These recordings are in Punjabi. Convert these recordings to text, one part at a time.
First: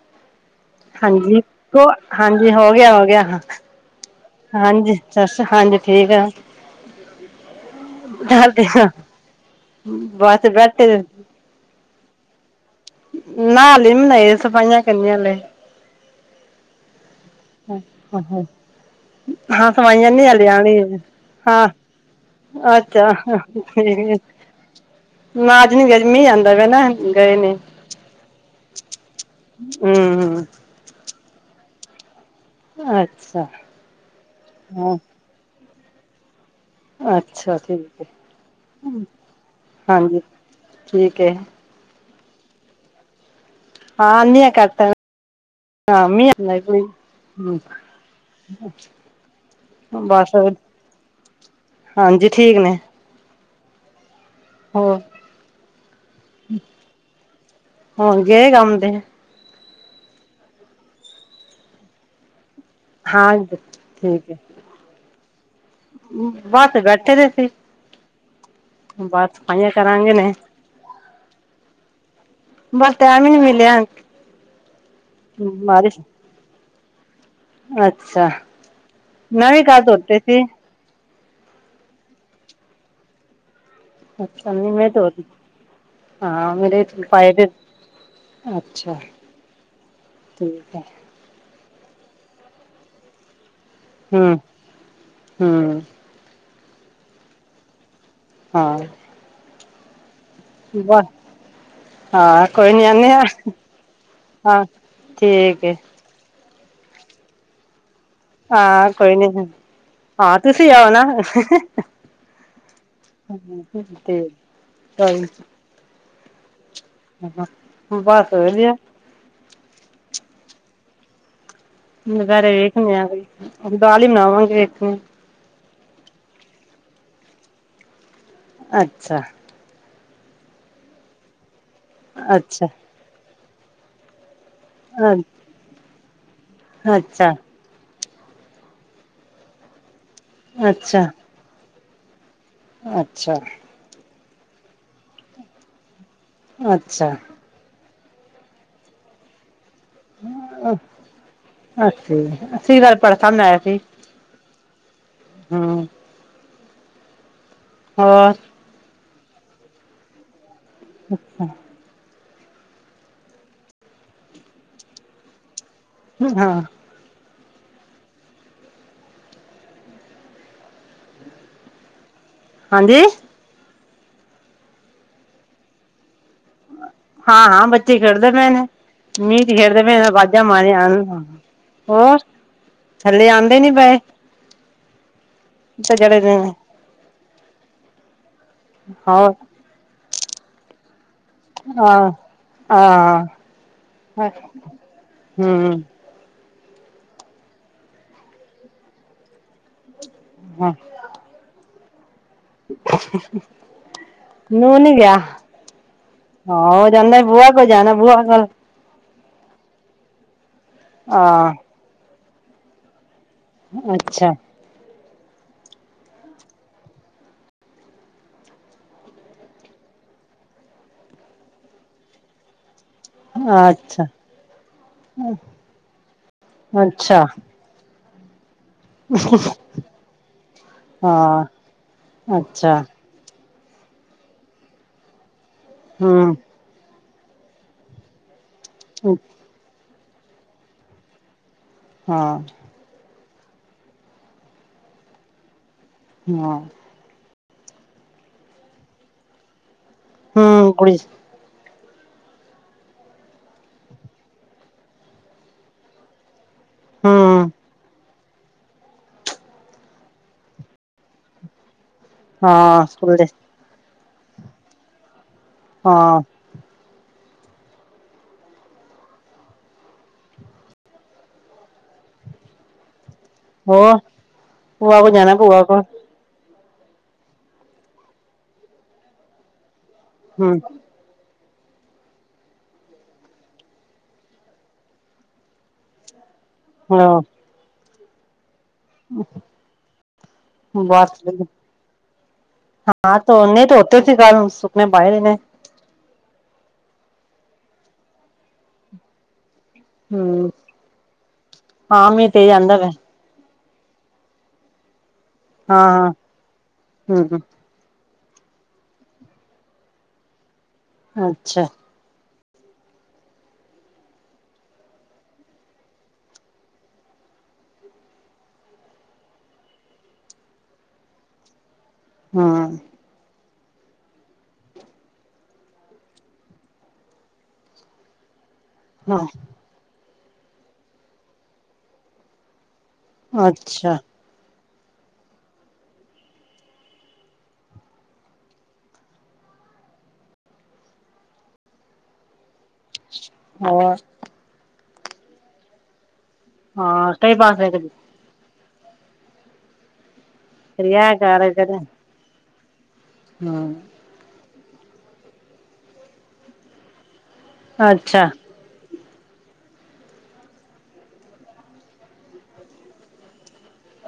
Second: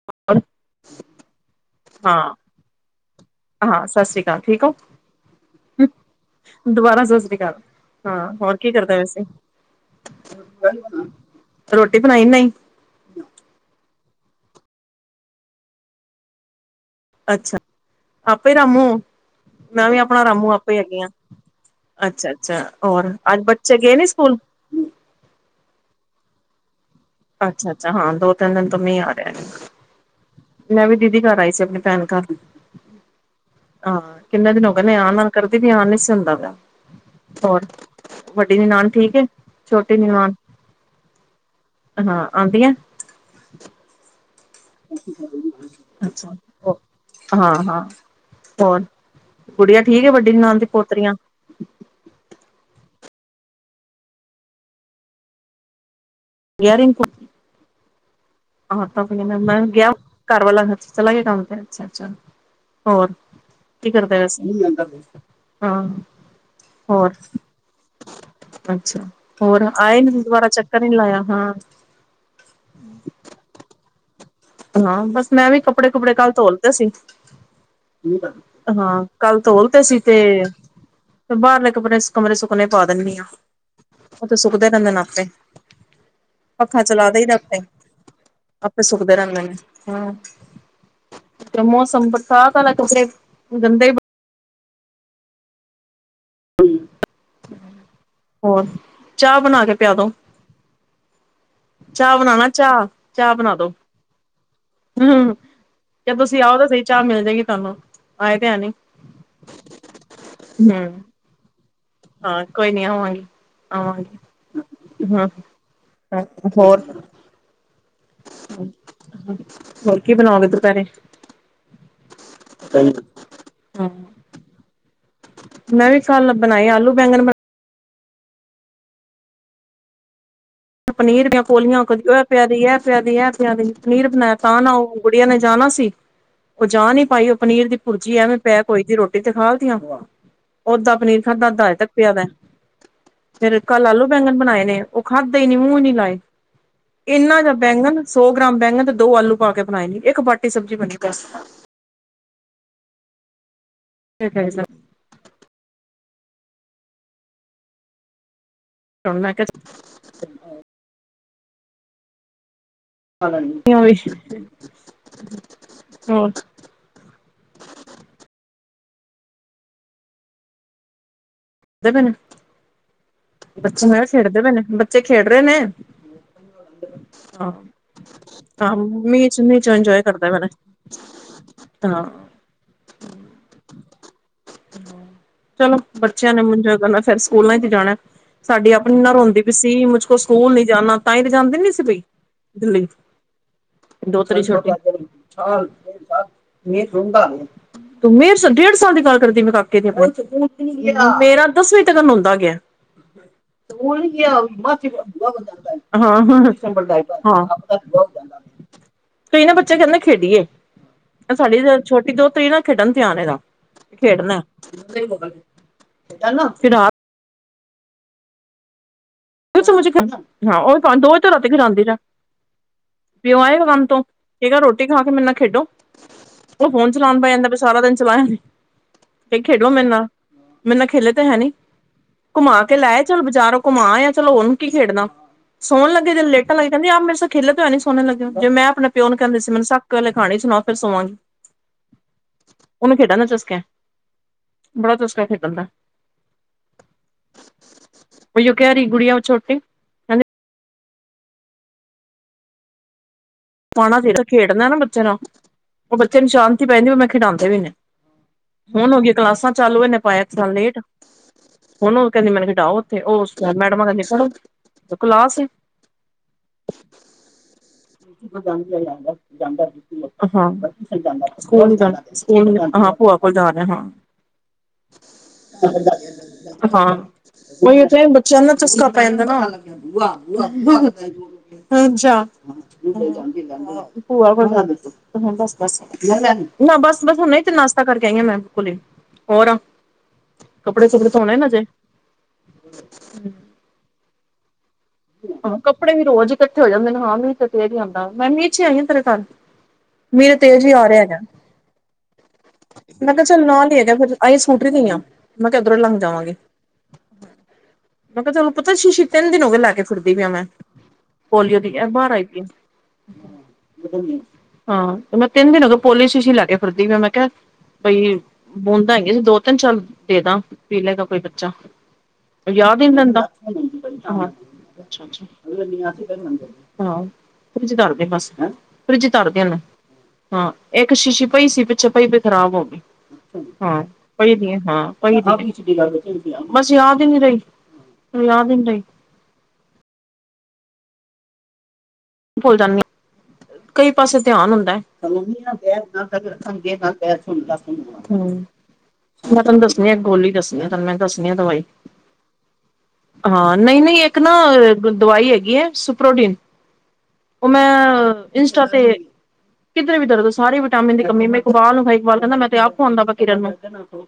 [unintelligible] ਹਾਂਜੀ ਕੋ, ਹਾਂ, ਹਾਂਜੀ ਹੋ ਗਿਆ, ਹੋ ਗਿਆ, ਹ ਹਾਂ ਸਤਿ ਸ੍ਰੀ ਅਕਾਲ ਠੀਕ ਹੋ, ਹਾਂਜੀ। ਸਸ, ਹਾਂਜੀ ਠੀਕ ਐ। ਦੁਬਾਰਾ ਸਤਿ ਸ੍ਰੀ ਅਕਾਲ, ਹੋਰ ਕੀ ਆ ਕਰਦੇ ਪਏ ਸੀ। ਬਸ ਬੈਠੇ ਦੇ ਰੋਟੀ ਬਣਾਈ ਨਈ। ਨਾਲ ਹਾਲੇ ਨੀ ਬਨਾਈ, ਸਫਾਈਆਂ ਕਰਨੀਆਂ ਹਾਲੇ। ਅੱਛਾ ਆਹੋ, ਆਪੇ ਰਾਮੂ ਹਾਂ ਮੈਂ ਵੀ ਸਵਾਈਆਂ ਆਪਣਾ ਨੀ ਹਾਲੇ ਰਾਮੂ ਆਣੀ ਆਪੇ ਏ। ਹੈਗੀ ਆ, ਹਾਂ, ਅੱਛਾ ਹੋਰ ਅੱਛਾ। ਅੱਜ ਬੱਚੇ ਗਏ ਨੀ ਸਕੂਲ? ਨਾ ਆਜ ਨੀ ਗਏ, ਅੱਜ ਮੀਂਹ ਆਂਦਾ ਪਿਆ ਨਾ। ਗਏ ਨੀ ਅੱਛਾ ਅੱਛਾ, ਹਾਂ ਦੋ ਤਿੰਨ ਦਿਨ ਤੋਂ ਮੀਂਹ ਆ ਰਿਹਾ। ਹੁ ਮੈਂ ਵੀ ਦੀਦੀ ਘਰ ਆਈ ਸੀ ਆਪਣੇ ਭੈਣ ਘਰ, ਅੱਛਾ ਹਾਂ ਕਿੰਨੇ ਦਿਨ ਹੋ ਗਿਆ ਨੇ ਹਾਂ ਆਨਾ ਕਰਦੀ ਤੇ ਹਾ, ਨਹੀਂ ਸੀ ਹੋਂਦਾ ਪਯਾ। ਅੱਛਾ ਹੋਰ, ਠੀਕ ਏ ਵੱਡੀ ਨਨਾਨ ਠੀਕ ਹੈ, ਛੋਟੀ ਹਾਂਜੀ ਨਨਾਨ ਠੀਕ ਏ ਹਾਂ ਆ ਦੀਆਂ, ਐ ਹਾਂ ਆਂ ਦਿਆਂ ਏ ਅੱਛਾ, ਈ ਹਾਂ ਹਾਂ ਹੋਰ ਗੁੜੀਆ ਠੀਕ ਹੈ, ਵੱਡੀ ਬਸ ਨਨਾਣ ਦੀ ਪੋਤਰੀਆਂ, ਹਾਂਜੀ, ਠੀਕ ਨੇ। ਹੋ, ਇਅਰਿੰਗ ਹੋਣ ਗਏ ਕੰਮ ਤੇ, ਮੈਂ ਗਿਆ ਘਰ ਵਾਲਾ ਚਲਾ ਗਿਆ ਕੰਮ ਤੇ, ਅੱਛਾ- ਅੱਛਾ। ਹੋਰ, ਹਾਂ ਕੀ ਕਰਦਾ ਪੲੇ ਠੀਕ ਹੈ ਸੀ। ਹਾਂ, ਬਸ ਹੋਰ। ਬੈਠੇ ਦੇ ਸੀ ਅੱਛਾ, ਬਸ ਹੋਰ ਸਫਾਈਆਂ ਆਏ ਕਰਾਂਗੇ ਨੀ ਨੇ ਦੁਬਾਰਾ ਚੱਕਰ ਨੀ ਲਾਇਆ, ਹਾਂ। ਬਸ ਟਾਇਮ ਹੀ ਨੀ ਮਿਲਿਆ। ਹਾਂ, ਬਸ ਮੈਂ ਵੀ ਕੱਪੜੇ ਬਾਰਿਸ਼ ਕੁੱਪੜੇ ਕੱਲ੍ਹ ਧੋ ਲਿਤੇ ਸੀ। ਅੱਛਾ ਹਾਂ, ਕੱਲ੍ਹ ਮੈਂ ਵੀ ਧੋ ਕੱਲ ਲਿਤੇ ਸੀ ਤੇ ਧੋਤੇ ਫੇਰ ਬਾਹਰਲੇ ਕੱਪੜੇ ਕਮਰੇ ਸੁੱਕਣੇ ਪਾ ਦਿੰਦੀ ਆ, ਉਹ ਤੇ ਅੱਛਾ ਸੁੱਕਦੇ ਮੈਂ ਰਹਿੰਦੇ ਨੇ ਧੋ ਆਪੇ। ਹਾਂ ਪੱਖਾ ਮੇਰੇ ਚਲਾ ਦੲੀ ਪਾਏ ਦਾ ਦੇ ਉੱਤੇ, ਆਪੇ ਸੁ ਅੱਛਾ ਠੀਕ ਹੈ [unintelligible] ਮੌਸਮ ਬਰਸ਼ਾਤ ਵਾਲਾ ਕੱਪੜੇ ਗੰਦੇ ਹੂੰ, ਹੂੰ। ਹੋਰ ਹਾਂ ਚਾਹ ਬਣਾ ਕੇ ਪਿਆ ਦੋ। ਚਾਹ ਹਾਂ, ਬਣਾਣਾ ਕੋਈ ਚਾਹ, ਨੀ ਆਦੇ ਆ, ਹਾਂ। ਹੂੰ, ਠੀਕ ਹੈ ਜੇ ਤੁਸੀਂ ਆਓ ਤਾਂ ਸਹੀ ਚਾਹ ਮਿਲ ਜਾਏਗੀ ਤੁਹਾਨੂੰ। ਆਏ ਤੇ ਹੈ ਨੀ। ਹਾਂ, ਕੋਈ ਨੀ, ਹਾਂ ਤੁਸੀਂ ਆਓ ਨਾ। ਹੂੰ, ਹਾਂ ਕੋਈ ਨੀ ਆਵਾਂਗੇ, ਤੇ ਆਵਾਂਗੇ, ਹਾਂ। ਅ ਹੋਰ, ਬਸ ਵਧੀਆ। ਹੋਰ ਕੀ ਬਣਾਓਗੇ ਦੁਪਹਿਰੇ? ਦੁਪਹਿਰੇ ਵੇਖ ਦਿਆ, ਹਾਂ, ਦਾਲ ਹੀ ਬਣਾਵਾਂਗੇ, ਹੂੰ। ਮੈਂ ਵੀ [unintelligible] ਭੱਬਣ ਆਈਆ ਆਲੂ ਬੈਗਣ ਬ ਅੱਛਾ। ਪਨੀਰ ਵੀ ਪੋਲੀਆਂ ਇਹ ਪਿਆ ਦੀ ਅੱਛਾ ਇਹ ਪਿਆ ਦੀ ਐ ਪਿਆ ਦੀ ਪਨੀਰ ਬਣਾਇ ਤਾਂ, ਨਾ ਉਹ ਅ ਗੁੜੀਆਂ ਨੇ ਜਾਣਾ ਸੀ, ਉਹ ਜਾ ਨੀ ਪਾਈ ਅੱਛਾ ਉਹ ਪਨੀਰ ਦੀ ਭੁਰਜੀ ਐਵੇੈਂ ਪੈ ਕੋਈ ਦੀ ਰੋਟੀ ਤੇ ਖਾ ਦੀਆਂ ਵਾ, ਉੱਦਾ ਅੱਛਾ ਪਨੀਰ ਖਾਧਾ ਅੱਧਾ ਅਜੇ ਤੱਕ ਪਿਆ ਵੈ ਅੱਛਾ। ਕੱਲ੍ਹ ਆਲੂ ਬੈਂਗਣ ਬਣਾਏ ਨੇ ਉਹ ਖਾਦੇ ਹੀ ਨੀ ਮੂੰਹ ਨੀ ਲਾਏ, ਅੱਛਾ ਇਹਨਾ ਜਾ ਬੈਂਗਣ ਸੌ ਗ੍ਰਾਮ ਬੈਂਗਣ ਤੇ ਦੋ ਆਲੂ ਪਾ ਕੇ ਬਣਾਏ ਨ ਇੱਕ ਬਾਟੀ ਸਬਜ਼ੀ ਬਣੀ ਬਸ। ਅੱਛਾ, ਅਸੀਂ ਭਰਥਾ ਬਣਾਇਆ ਸੀ। [unintelligible] ਹੂੰ। ਹੋਰ, ਚੱਲ ਮੈਂ ਕਿਹਾ ਹਾਂ। ਅੱਛਾ। [unintelligible] ਹਾਂ। ਦੇਵੇ ਨਾ, ਹਾਂਜੀ। ਬੱਚੇ ਮੈਂ ਕਿਹਾ ਖੇਡਦੇ ਪਏ ਨੇ ਬੱਚੇ ਖੇਡ ਰਹੇ ਨੇ। ਹਾਂ। ਹਾਂ-ਹਾਂ, ਬੱਚੇ ਖੇਡਦੇ ਪਏ ਨੇ, ਮੀਂਹ ਚ ਖੇਡਦੇ ਪੲੇ ਨੇ ਮੈਂ ਬਾਜਾਂ ਮਾਰੀਆਂ ਹਨ। ਹਾਂ। ਹੋਰ ਥੱਲੇ ਆਉਂਦੇ ਨੀ ਪਏ ਚਲੋ ਤੇ ਬੱਚਿਆਂ ਜਿਹੜੇ ਨੇ [unintelligible] ਕਰਨਾ ਫੇਰ ਸਕੂਲਾਂ ਚ ਜਾਣਾ ਸਾਡੀ ਆਪਣੀ ਨਾ ਹੋਰ ਰੋਂਦੀ ਵੀ ਸੀ ਮੁਜ ਕੋ ਸਕੂਲ ਨਹੀਂ ਜਾਣਾ ਤਾਂ ਹੀ ਤਾਂ ਜਾਂਦੇ ਨੀ ਸੀ ਬਈ ਆਹ ਦਿੱਲੀ ਆਹ ਦੋਤਰੀ ਛ ਹਮ [unintelligible] ਮਹ ਤੂੰ ਮਿਹਰ ਡੇਢ ਸਾਲ ਦੀ ਗੱਲ ਕਰਦੀ ਮੈਂ ਕਾਕੇ ਦੀ ਹੁੰ ਹਾਂ ਮੇਰਾ ਦਸਵੀਂ ਤੱਕ ਨੁੰਦਾ ਗਿਆ। [inaudible] ਸਕੂਲ ਨੀ ਗਿਆ, [unintelligible] ਨੂੰਹ ਨੀ ਗਿਆ ਹਾਂ-ਹਾਂ, ਹਾਂ ਹੋ ਜਾਂਦਾ ਬੂਆ ਕੋਲ ਜਾਣਾ ਹਾਂ। ਬੂਆ ਕੋਲ ਕਈ ਨਾ ਬੱਚੇ ਕਹਿੰਦੇ ਖੇਡੀਏ ਹਾਂ ਸਾਡੀ ਛੋਟੀ ਦੋਹਤੀ ਨਾ ਖੇਡਣ ਚ ਧਿਆਨ ਇਹ ਦਾ ਅੱਛਾ ਖੇਡਣਾ [unintelligible] [unintelligible] ਰਾਤੀ ਦੋ ਵਜੇ ਤੱਕ ਖਿੜਾਂਦੀ ਰਹਿ ਪਿਓ ਆਏਗਾ ਕੰਮ ਤੋਂ ਅੱਛਾ ਕੇਹ ਗਾ ਰੋਟੀ ਖਾ ਕੇ ਮੇਰੇ ਨਾਲ ਖੇਡੋ ਉਹ ਫੋਨ ਚਲਾਉਣ ਅੱਛਾ ਬੇਹ ਜਾਂਦਾ ਸਾਰਾ ਦਿਨ ਚਲਾਇਆ ਨੇ ਕ ਖੇਡੋ ਮੇਰੇ ਨਾਲ ਮੇਰੇ ਨਾਲ ਖੇਲੇ ਤੇ ਹੈਨੀ ਹਾਂ ਘੁਮਾ ਅੱਛਾ ਕੇ ਲੈ ਆਇ ਚਲੋ ਬਜ਼ਾਰੋਂ ਘੁੰਮਾ ਆ ਚਲੋ ਉਹਨੂੰ ਕੀ ਖੇਡਦਾ ਸੋਣ ਲੱਗੇ ਦੇ ਹਮ ਲੇਟ ਪਹਲੇ ਕਹਦੀ ਆ ਮੇਰੇ ਸੇ ਖੇਲੋ ਤੋਂ ਹੈਂ ਨ ਸੋ ਲਗੇ ਜ ਮੈਂ ਆਪਣੇਿਓ ਨੂੰ ਕਹਿੰ ਸੀ ਮਨੂੰ ਸੱਕ ਵੇ ਖਾਣੀ ਸੁਣਾ ਫਿਰ ਸਵਾਂਗੀ ਹਾਂ ਉਹਨੂੰ ਖੇਡਣ ਦਾ ਚਸਕਾ ਬੜਾ ਚਸਕਾ ਖੇਡਣ ਦਾ ਹਾਂ ਭਈਓ ਕ ਰੀ ਗੁੜੀਆਂ ਉਹ ਛੋਟੀ ਕਹਿੰਦੀ ਹਮ ਕੁੜੀ ਆਉਣਾ ਚਾਹੀਦਾ ਖੇਡਣਾ ਨਾ ਬੱਚੇ ਨਾਲ ਉਹ ਬੱਚੇ ਨੂੰ ਸ਼ਾਂਤੀ ਪੈਂਦੀ ਉਹ ਮੈਂ ਖਿਡਾਂਉਂਦੇ ਹਮ ਵੀ ਨਹੀਂ ਹੁਣ ਹੋ ਗਈਆਂ ਕਲਾਸਾਂ ਚਾਲੂ ਇਹਨੇ ਪਾਇਆ ਇੱਕ ਸਾਲ ਲੇਟ ਹੁਣ ਓ ਕਹਿੰਦੀ ਮੈਨੂੰ ਖਡਾਓ ਹਾਂ ਉੱਥੇ ਸਕੂਲ ਉਹ ਦੇ ਮੈਡਮਾ ਕਹਿੰਦੀ ਪੜ੍ਹੋ ਕਲਾਸ ਏ ਹਾਂ [unintelligible] [unintelligible] ਹਾਂ ਸਕੂਲ ਨ ਜਾਣਾ ਸਕੂਲ ਨ [unintelligible] ਹੋਰ ਭੂਆ ਕੋਲ ਜਾਣਾ ਭੂਆ ਕੋਲ [unintelligible] ਹਾਂ ਉਹੀ ਉਥੇ ਬੱਚਿਆਂ ਨੂੰ ਨਾ ਚਸਕਾ ਪੈਂ ਜਾਂਦਾ ਨਾ ਹਮ [unintelligible] ਭੂਆ ਬਸ ਬ ਨਾ ਬਸ ਬਸ ਹੁਣ ਤੇ [unintelligible] ਕੱਪੜੇ ਕੁਪੜੇ ਬਸ ਧੋਣੇ ਵ ਨੇ ਅਜੇ [unintelligible] ਹਾਂ ਤੋਨੇ ਤੋ [unintelligible] ਗੱਲ ਨੂੰ ਸੁੱਕਣੇ ਭਈਰੀ ਨੇ ਹਾਂ ਕੱਪੜੇ ਵੀੋਜ਼ ਇਕੱਠੇ ਹੋ ਜਾਂਦੇ ਨੇ ਹਾਂ ਮੀਂਹ ਤੇੇਰ ਆਂਦਾ ਮੀਹ ਚ ਆਈ ਹਾਂ ਤੇਰੇ ਘਰ ਵੀਰ ਹਮ ਤੇਜ ਜੀ ਆ ਰਿਹਾ ਹੈਗਾ ਹਾਂ ਮੀਂਹ ਤੇਜ਼ ਆਂਦਾ ਪਿਆ ਮੈਂ ਕਿਹਾ ਚੱਲ ਨਾਲ ਹੀ ਹੈਗਾ ਫੇਰ ਆਈ ਸਕੂਟਰੀ ਤੇ ਹੀ ਹਾਂ ਮੈਂ ਕਿਹਾ ਇਧਰੋਂ ਲੰਘ ਹਾਂ ਜਾਵਾਂਗੀ ਹਾਂ ਹਮ ਮੈਂ ਕਿਹਾ ਤੁਹਾਨੂੰ ਪਤਾ ਸ਼ੀਸ਼ੀ ਤਿੰਨ ਦਿਨ ਹੋ ਗਏ ਲੈ ਕੇ ਫਿਰਦੀ ਪਈ ਆ ਮੈਂ ਪੋਲੀਓ ਅੱਛਾ ਦੀ ਐ ਬਾਹਰ ਆਈ ਦੀ ਹਾਂ ਤੇ ਮੈਂ ਤਿੰਨ ਦਿਨ ਹੋ ਪੋਲਿਸ ਦੀ ਸ਼ੀਸ਼ੀ ਲੈ ਕੇ ਫਿਰਦੀ ਫ ਮੈਂ ਕਿਹਾ ਬਈ ਬੂੰਦਾ ਹੈਸੀ ਦੋ ਤਿੰਨ ਸਾਲ ਦੇ ਦ ਪੀਲੇ ਗਾ ਕੋਈ ਬੱਚਾ ਹਮ ਯਾਦ ਨਹੀ ਰਹਿੰਦਾ ਹਾਂ ਅੱਛਾ ਅੱਛਾ [unintelligible] ਬਸ ਫਰਿੱਜ ਚ ਧਰ ਦੇ ਏਨੂੰ ਹਾਂ ਇੱਕ ਸ਼ੀਸ਼ੀ ਪਈ ਸੀ ਪਿੱਛੇ ਪਈ ਵੀ ਖ਼ਰਾਬ ਹੋ ਗਈ ਹਾਂ ਅੱਛਾ ਪਈ ਦੀ ਏ ਹਾਂ ਬਸ ਯਾਦ ਹੀ ਨੀ ਰਹੀ ਯਾਦ ਹੀ ਨੀ ਰਹੀ ਭੁੱਲ ਜਾਂਦੀ ਆਂ ਕਈ ਹੋਰ ਪਾਸੇ ਧਿਆਨ ਹੁੰਦਾ ਗੇ ਹਾਂ ਕਈ ਸੁਣਦਾ ਪਾਸੇ ਸੁਣਦਾ ਹਮ ਮੈਂ ਤੁਹਾਨੂੰ ਦੱਸਣੀ ਆ ਗੋਲੀ ਦੱਸ ਤੁਹਾਨੂੰ ਮੈਂ ਰਿਹਾ ਦੱਸਣੀ ਆ ਕਰ ਦਵਾਈ ਕਰ ਹਾਂ, ਹੂੰ ਨਹੀਂ-ਨਹੀਂ ਇੱਕ ਨਾ ਦਵਾਈ ਹੈਗੀ ਹੈ ਸੁਪ੍ਰੋਢਿਨ ਉਹ ਮੈਂ ਅੱਛਾ ਇੰਸਟਾ ਤੇੇ ਕਿਧਰ ਵੀ ਦਰਦ ਸਾਰੀ ਵਿਟਾਮਿ ਦੀ ਕਮੀ ਮੈਂ ਇੱਕਬਾਲ ਨੂੰ ਕਿਹਾ ਕਹਿੰਦਾ ਮੈਂ ਤੇ ਆਪ ਖਾਵਾਉਂਦਾ ਪਿਆ ਕਿਰਤ ਨੂੰ।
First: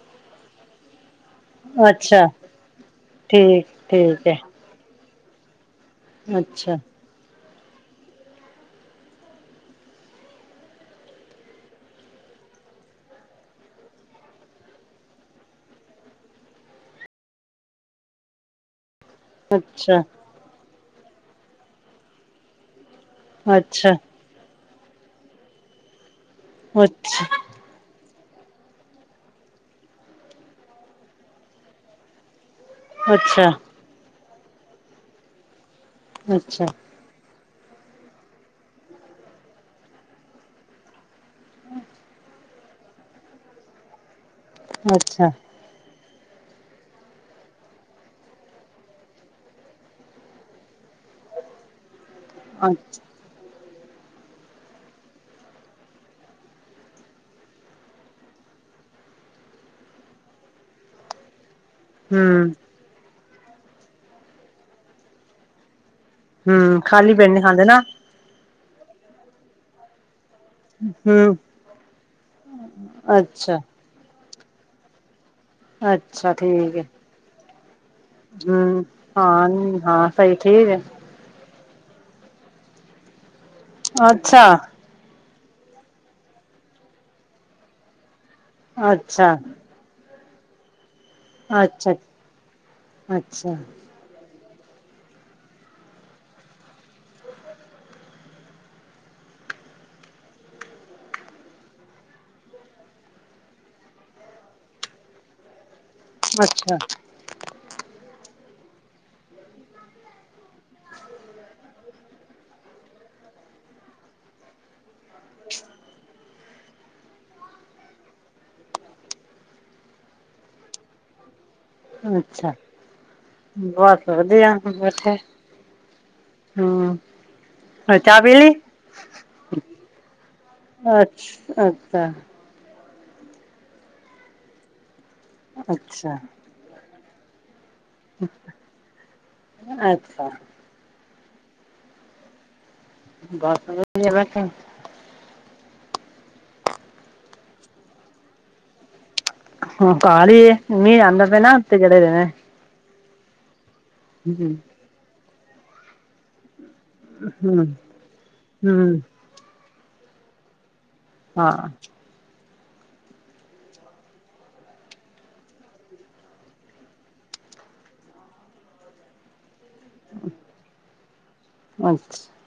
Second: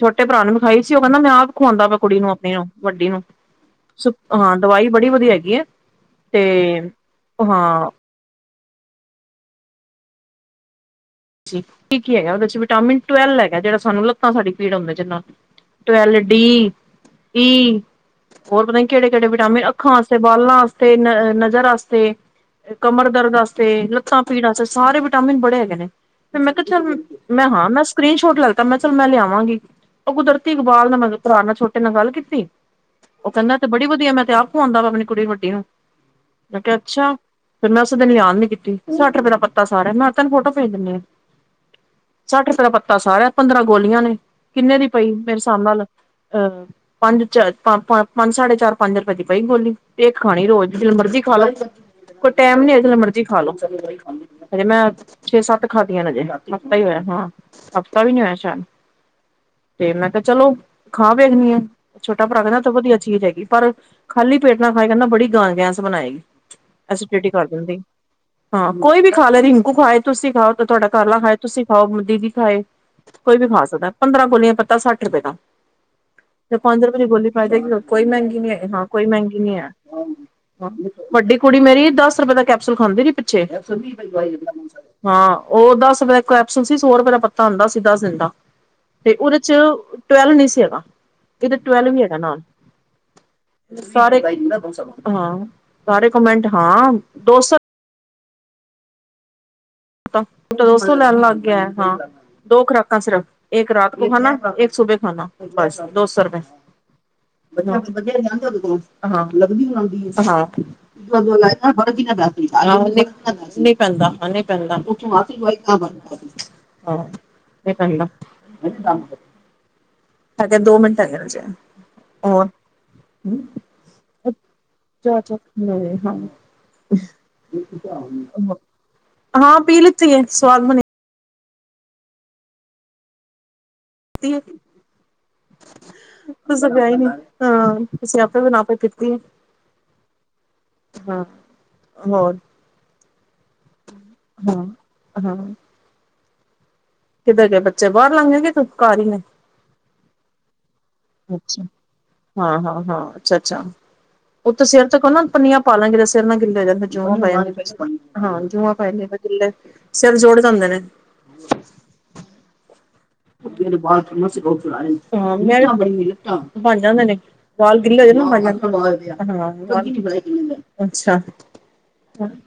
ਛੋਟੇ ਭਰਾ ਨੂੰ ਵਿਖਾਈ ਸੀ ਉਹ ਕਹਿੰਦਾ ਮੈਂ ਆਪ ਖੁਵਾਉਂਦਾ ਪਾ ਕੁੜੀ ਅੱਛਾ ਨੂੰ ਆਪਣੀ ਨੂੰ ਵੱਡੀ ਨੂੰ, ਠੀਕ ਠੀਕ ਹੈ ਹਾਂ ਦਵਾਈ ਬੜੀ ਵਧੀਆ ਹੈਗੀ ਆ। ਅੱਛਾ ਹਾਂ ਕੀ-ਕੀ ਹੈਗਾ ਉਹਦੇ ਚ ਵਿਟਾਮਿਨ ਟਵਲਵ ਹੈਗਾ ਜਿਹੜਾ ਸਾਨੂੰ ਲੱਤਾ ਸਾਡੀ ਪੀੜ ਆਉਂਦੇ ਜਿਨ੍ਹਾਂ ਨੂੰ ਟਵਲ ਡੀ, ਬੀ ਹੋਰ ਪਤਾ ਨੀ ਕਿਹੜੇ-ਕਿਹੜੇ ਵਿਟਾਮਿਨ ਅੱਖਾਂ ਅੱਛਾ ਵਸਤੇ, ਬਾਲਾਂ ਵਸਤੇ, ਨਜ਼ਰ ਵਾਸਤੇ। ਕਮਰ ਦਰਦ ਵਾਸਤੇ, ਅੱਛਾ ਲੱਤਾਂ ਪੀਣ ਵਾਸਤੇ ਸਾਰੇ ਵਿਟਾਮਿਨ ਬੜੇ ਹੈਗੇ ਨੇ। ਫਿਰ ਮੈਂ ਕਿਹਾ ਚਲ ਅੱਛਾ ਮੈਂ ਹਾਂ ਮੈਂ ਸਕਰੀਨ ਸ਼ੋਟ ਲੈਤਾ ਮੈਂ ਚਲ ਮੈਂ ਲਿਆਵਾਂਗੀ ਉਹ ਕੁਦਰਤੀ ਇਕਬਾਲ ਨੇ ਮੈਂ ਭਰਾ ਨਾਲ ਛੋਟੇ ਨਾਲ ਗੱਲ ਕੀਤੀ। ਉਹ ਅੱਛਾ ਕਹਿੰਦਾ ਤੇ ਬੜੀ ਵਧੀਆ ਮੈਂ ਤੇ ਆਖ ਆਉਂਦਾ ਵਾ ਆਪਣੀ ਕੁੜੀ ਵੱਡੀ ਨੂੰ ਮੈਂ ਕਿਹਾ, ਅੱਛਾ। ਫੇਰ ਮੈਂ ਉਸੇ ਦਿਨ ਲਿਆਣ ਦੀ ਕੀਤੀ, ਸੱਠ ਰੁਪਏ ਦਾ ਪਤਾ ਸਾਰਾ ਮੈਂ ਤਨੂੰ ਫੋਟੋ ਭੇਜ ਦਿੰਦੀ ਹਾਂ। ਸੱਠ ਰੁਪਇਆ ਪੱਤਾ ਸਾਰਾ ਆ ਪੰਦਰਾਂ ਗੋਲੀਆਂ ਨੇ ਕਿੰਨੇ ਦੀ ਪਈ ਅੱਛਾ ਮੇਰੇ ਹਿਸਾਬ ਨਾਲ ਅਹ ਪੰਜ- ਪੰਜ ਸਾਢੇ ਚਾਰ-ਪੰਜ ਰੁਪਏ ਦੀ ਪਈ ਗੋਲੀ। ਤੇ ਇਕ ਖਾਣੀ ਰੋਜ਼ ਜਦੋ ਮਰਜ਼ੀ ਖਾਲੋ। ਕੋਈ ਟੈਮ ਨੀ ਅਗਲੇ ਮਰਜ਼ੀ ਖਾ ਲੋ ਹਜੇ ਮੈਂ ਛੇ-ਸੱਤ ਖਾਦੀਆਂ ਨੇ ਅਜੇ ਹਫ਼ਤਾ ਹੀ ਹੋਇਆ, ਹਾਂ ਹਫ਼ਤਾ ਵੀ ਨੀ ਹੋਇਆ ਸ਼ਾਇਦ ਤੇ ਮੈਂ ਕਿਹਾ ਚਲੋ ਖਾ ਵੇਖਣੀ ਆ। ਛੋਟਾ ਭਰਾ ਹੂੰ ਕਹਿੰਦਾ ਤੇ ਉਹ ਵਧੀਆ ਚੀਜ ਹੈਗੀ ਪਰ ਖਾਲੀ ਪੇਟ ਨਾ ਖਾਈ ਕਹਿੰਦਾ ਬੜੀ ਗੈਸ ਬਣਾਏਗੀ। ਹੂੰ ਖਾਲੀ ਪੇਟ ਐਸਲਿਟੀ ਨੀ ਕਰ ਖਾਂਦੇ ਦਿੰਨਦੇ, ਨਾ ਹਾਂ ਕੋਈ ਵੀ ਖਾ ਲੈ ਰਿੰਕੂ ਖਾਏ ਤੁਸੀਂ ਖਾਓ। ਤੁਹਾਡਾ ਘਰਲਾ ਹੂੰ ਖਾਏ, ਤੁਸੀਂ ਖਾਓ, ਦੀਦੀ ਖਾਏ ਕੋਈ ਵੀ ਅੱਛਾ ਖਾ ਸਕਦਾ। ਪੰਦਰਾਂ ਗੋਲੀਆਂ ਪੱਤਾ ਸੱਠ ਰੁਪਏ ਦਾ ਅੱਛਾ ਜੇ ਠੀਕ ਹੈ ਪੰਜ ਰੁਪਏ ਦੀ ਗੋਲੀ ਪਾਈ ਜਾਏਗੀ। ਕੋਈ ਮਹਿੰਗੀ ਨੀ ਹੈ, ਹਾਂ ਹੂੰ ਕੋਈ ਮਹਿੰਗੀ ਹਾਂ ਨੀ ਹੈ। ਹਾਂ ਸਹੀ ਠੀਕ ਹੈ ਵੱਡੀ ਕੁੜੀ ਮੇਰੀ ਦਸ ਰੁਪਏ ਦਾ ਕੈਪਸੂਲ ਖਾਂਦੀ ਰੀ ਪਿੱਛੇ ਅੱਛਾ ਹਾਂ। ਉਹ ਦਸ ਰੁਪਏ ਦਾ ਕੈਪਸੂਲ ਸੀ ਸੋ ਰੁਪਏ ਦਾ ਪੱਤਾ ਆਉਂਦਾ ਸੀ ਦਸ ਦਿਨ ਦਾ ਤੇ ਅੱਛਾ ਉਹਦੇ ਚ ਟਵੈਲਵ ਨਹੀਂ ਸੀ ਹੈਗਾ, ਇੱਧਰ ਟਵੈਲਵ ਅੱਛਾ ਵੀ ਹੈਗਾ ਨਾਲ। ਅੱਛਾ ਸਾਰੇ ਹਾਂ, ਸਾਰੇ ਕਮੈਂਟ ਹਾਂ ਦੋ ਸੌ ਡਾਕਟਰ ਦੋ ਸੋ ਲੈਣ ਲੱਗ ਗਿਆ, ਹਾਂ। ਦੋ ਖੁਰਾਕਾਂ ਸਿਰਫ ਇੱਕ ਰਾਤ ਕੋ ਖਾਨਾ, ਇੱਕ ਸੁਬੇ ਖਾਨਾ ਬਸ ਦੋ ਸੋ ਰੁਪਏ। ਅੱਛਾ ਵਧੀਆ ਜਾਂਦੇ ਉਦੇ ਕੋਲ ਹਾ ਲੱਗਦੀ ਹੋ ਦੀ ਲ ਵਧੀਆ ਦੱਸ-ਦੱਸ ਨੀ ਪੈਂਦਾ ਹਨ ਉਥੋਂ ਆ ਕੇ ਦਵਾਈ ਦਾ ਹਾ [unintelligible] ਫਰਕ ਨਹੀਂ ਪੈਂਦਾ ਕੰਮ ਤੇ ਇਧਰ ਦੋ ਮਿੰਟ ਹੈਗ ਜੇ। ਅੱਛਾ। ਬਸ ਵਧੀਆ ਬੈਠੇ ਅੱਛਾ ਅੱਛਾ ਹੂੰ। ਹੋਰ ਚਾ ਚਾਹ ਪੀ ਦਿਤੀ, ਲਈ ਹਾਂ ਪੀ ਲਿੱਤੀ ਹੈ ਸਵਾਦ ਬਣੀ। ਅੱਛ ਅੱਛਾ। ਦੀ [inaudible] ਅੱਛਾ। ਤੁਸੀਂ ਤੇ ਹੈ ਨਹੀਂ, ਚਾ ਹਾਂ ਅਸੀਂ ਆਪੇ ਬਣਾ ਕੇ ਪੀਤੀ ਆ। ਅੱਛਾ ਹਾਂ, ਹੋਰ ਬਸ ਵੇ [unintelligible] ਹਾਂ ਹਾਂ। ਕਿਧਰ ਗਏ ਬੱਚੇ ਬਾਹਰ ਲੰਘਗੇ ਗਏ ਕਿ ਘਰ ਹੀ ਨੇ। ਹਾ ਘਰ ਹੀ ਹੈ ਮੀਂਹ ਆਂਦਾ ਪਿਆ ਨਾ ਉੱਤੇ ਚੜੇ ਨੇ। ਹਾਂ-ਹਾਂ-ਹਾਂ, ਅੱਛਾ-ਅੱਛਾ, ਉਹ ਹੂੰ ਤਾਂ ਸਿਰ ਤੇ ਕੋਲ ਨਾ ਪੰਨੀਆਂ ਪਾ ਲੇਣਗੇ ਸਿਰ ਨਾ ਗਿੱਲੇ ਹੋ ਜਾਏ। ਜੂਆਂ ਪੈ ਜਾਦੀਆ, ਹੂੰ ਜੂਆਂ ਪੈ ਹੂੰ ਜਾਣ ਸਿਰ ਜੂੜ ਜਾਂਦੇ ਨੇ। ਹਾਂ। ਬਣ ਜਾਂਦੇ ਨੇ ਵਾਲ ਗਿੱਲੇ ਹੋ ਜਾ ਨਾ ਮ ਆ ਹਾਂ ਅੱਛਾ ਅੱਛਾ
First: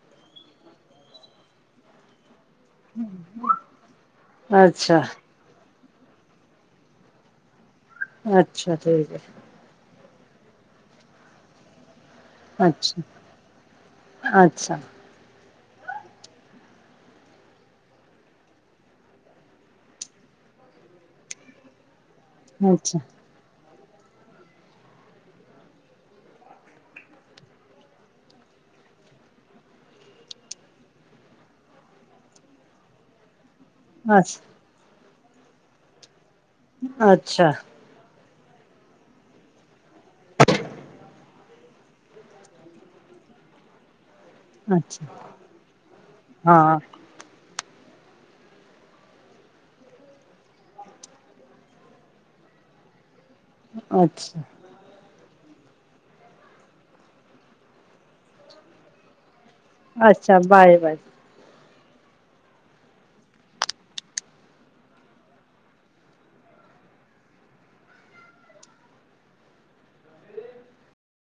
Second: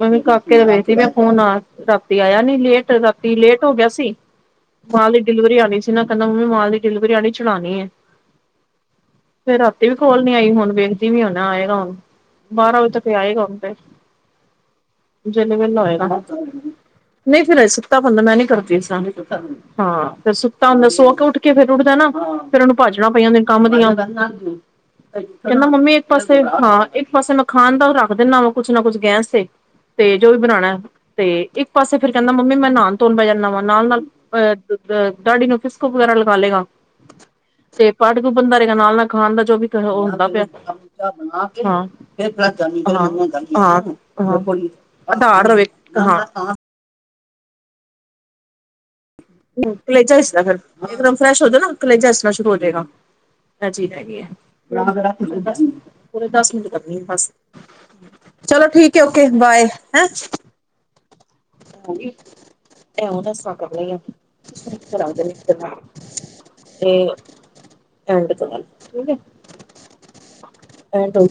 ਮੈਂ ਵੀ ਕਾਕੇ ਨੂੰ ਵੇਖਦੀ ਮੈਂ ਫੋਨ ਆਇਆ ਰਾਤੀ ਆਇਆ ਨੀ ਲੇਟ ਰਾਤੀ ਲੇਟ ਹੋ ਗਿਆ ਸੀ ਅੱਛਾ। ਮਾਲ ਦੀ ਡਿਲੀਵਰੀ ਆਨੀ ਸੀ ਨਾ ਕਹਿੰਦਾ ਮੰਮੀ ਮਾਲ ਦੀ ਡਿਲੀਵਰੀ ਵਾਲੀ ਚੜਾਉਣੀ ਹੈ ਅੱਛਾ ਠੀਕ ਹੈ ਫਿਰ ਰਾਤੀ ਵੀ ਕੋਲ ਨੀ ਆਈ ਹੁਣ ਵੇਖਦੀ ਹਾਂ ਨਾ ਆਏਗਾ ਹੁਣ ਬਾਰਾਂ ਵਜੇ ਅੱਛਾ ਤੱਕ ਹੀ ਆਏਗਾ ਹੁਣ ਤੇ ਅੱਛਾ ਜਿਮ ਜੂਮ ਲਾਏਗਾ ਨਹੀਂ ਫਿਰ ਸੁਤਾ ਬੰਦਾ ਮੈਂ ਨੀ ਕਰਤੀ ਸ ਹਾਂ ਫਿਰ ਸੁੱਤਾ ਹੁੰਦਾ ਸੁੋੱਕ ਉੱਠ ਕੇ ਫਿਰ ਉੱਠਦਾ ਨਾਂ ਉਹਨੂੰ ਅੱਛਾ ਭਾੱਜੜਾ ਪਈਆਂ ਹੁੰਦੀਆਂ ਕੰਮ ਦੀ ਆ ਕਹਿੰਦਾ ਮੰਮੀ ਇੱਕ ਪਾਸੇ ਹਾਂ ਇੱਕ ਪਾਸੇ ਮੈਂ ਖਾਣ ਦਾ ਉਹ ਰੱਖ ਦਿੰਦਾ ਵ ਕੁੱਛ ਨਾ ਕੁੱਛ ਗੇਂਸ ਤੇ ਤੇ ਜੋ ਵੀ ਬਣਾਉਣਾ ਤੇ ਇੱਕ ਪਾਸੇ ਫਿਰ ਕਹਿੰਦਾ ਮੰਮੀ ਮੈਂ ਨਹਾਣ ਧੋਣ ਪੈ ਜਾਂਦਾ ਵਾ ਨਾਲ ਨਾਲ ਅੱਛ ਅਹ ਦਾਡੀ ਨੂੰ ਫਿਸਕੋ ਵਗੈਰਾ ਲਗਾ ਲਏਗਾ ਅੱਛਾ ਤੇ ਪੱਗ ਬਣਦਾ ਰਹੇਗਾ ਨਾਲ ਨਾਲ ਖਾਣ ਦਾ ਜੋ ਵੀ ਉਹ ਹੁੰਦਾ ਪਿਆ ਹਾਂ ਅੱਛਾ ਫਧ ਰ [unintelligible] ਹਾਂ ਹਂ ਕਲੇਜਾ ਹਿਸਦਾ ਫਿਰ ਇੱਕਦਮ ਫਰੈਸ਼ ਹੋ ਜਾ ਨਾ ਕਲੇਜਾ ਹਚਣਾ ਸ਼ੁਰੂ ਹੋ ਜਾਏਗਾ ਤਾਂ ਚੀ ਰਹਿ ਗਈ ਹੈ ਅੱਛਾ ਪੂਰੇ ਦਸ ਮਿੰਟ ਕਰਨੀ ਆ ਬਸ ਚਲੋ ਠੀਕ ਹੈ ਓਕੇ ਬਾਏ ਅੱਛਾ ਬਾਏ ਬਾਏ ਐਉਂ ਦੱਸਾਂ ਕਰ ਲ ਆ [unintelligible] ਨ ਤੇ [unintelligible] ਐਂਡ ਠੀਕ ਹੈ ਐ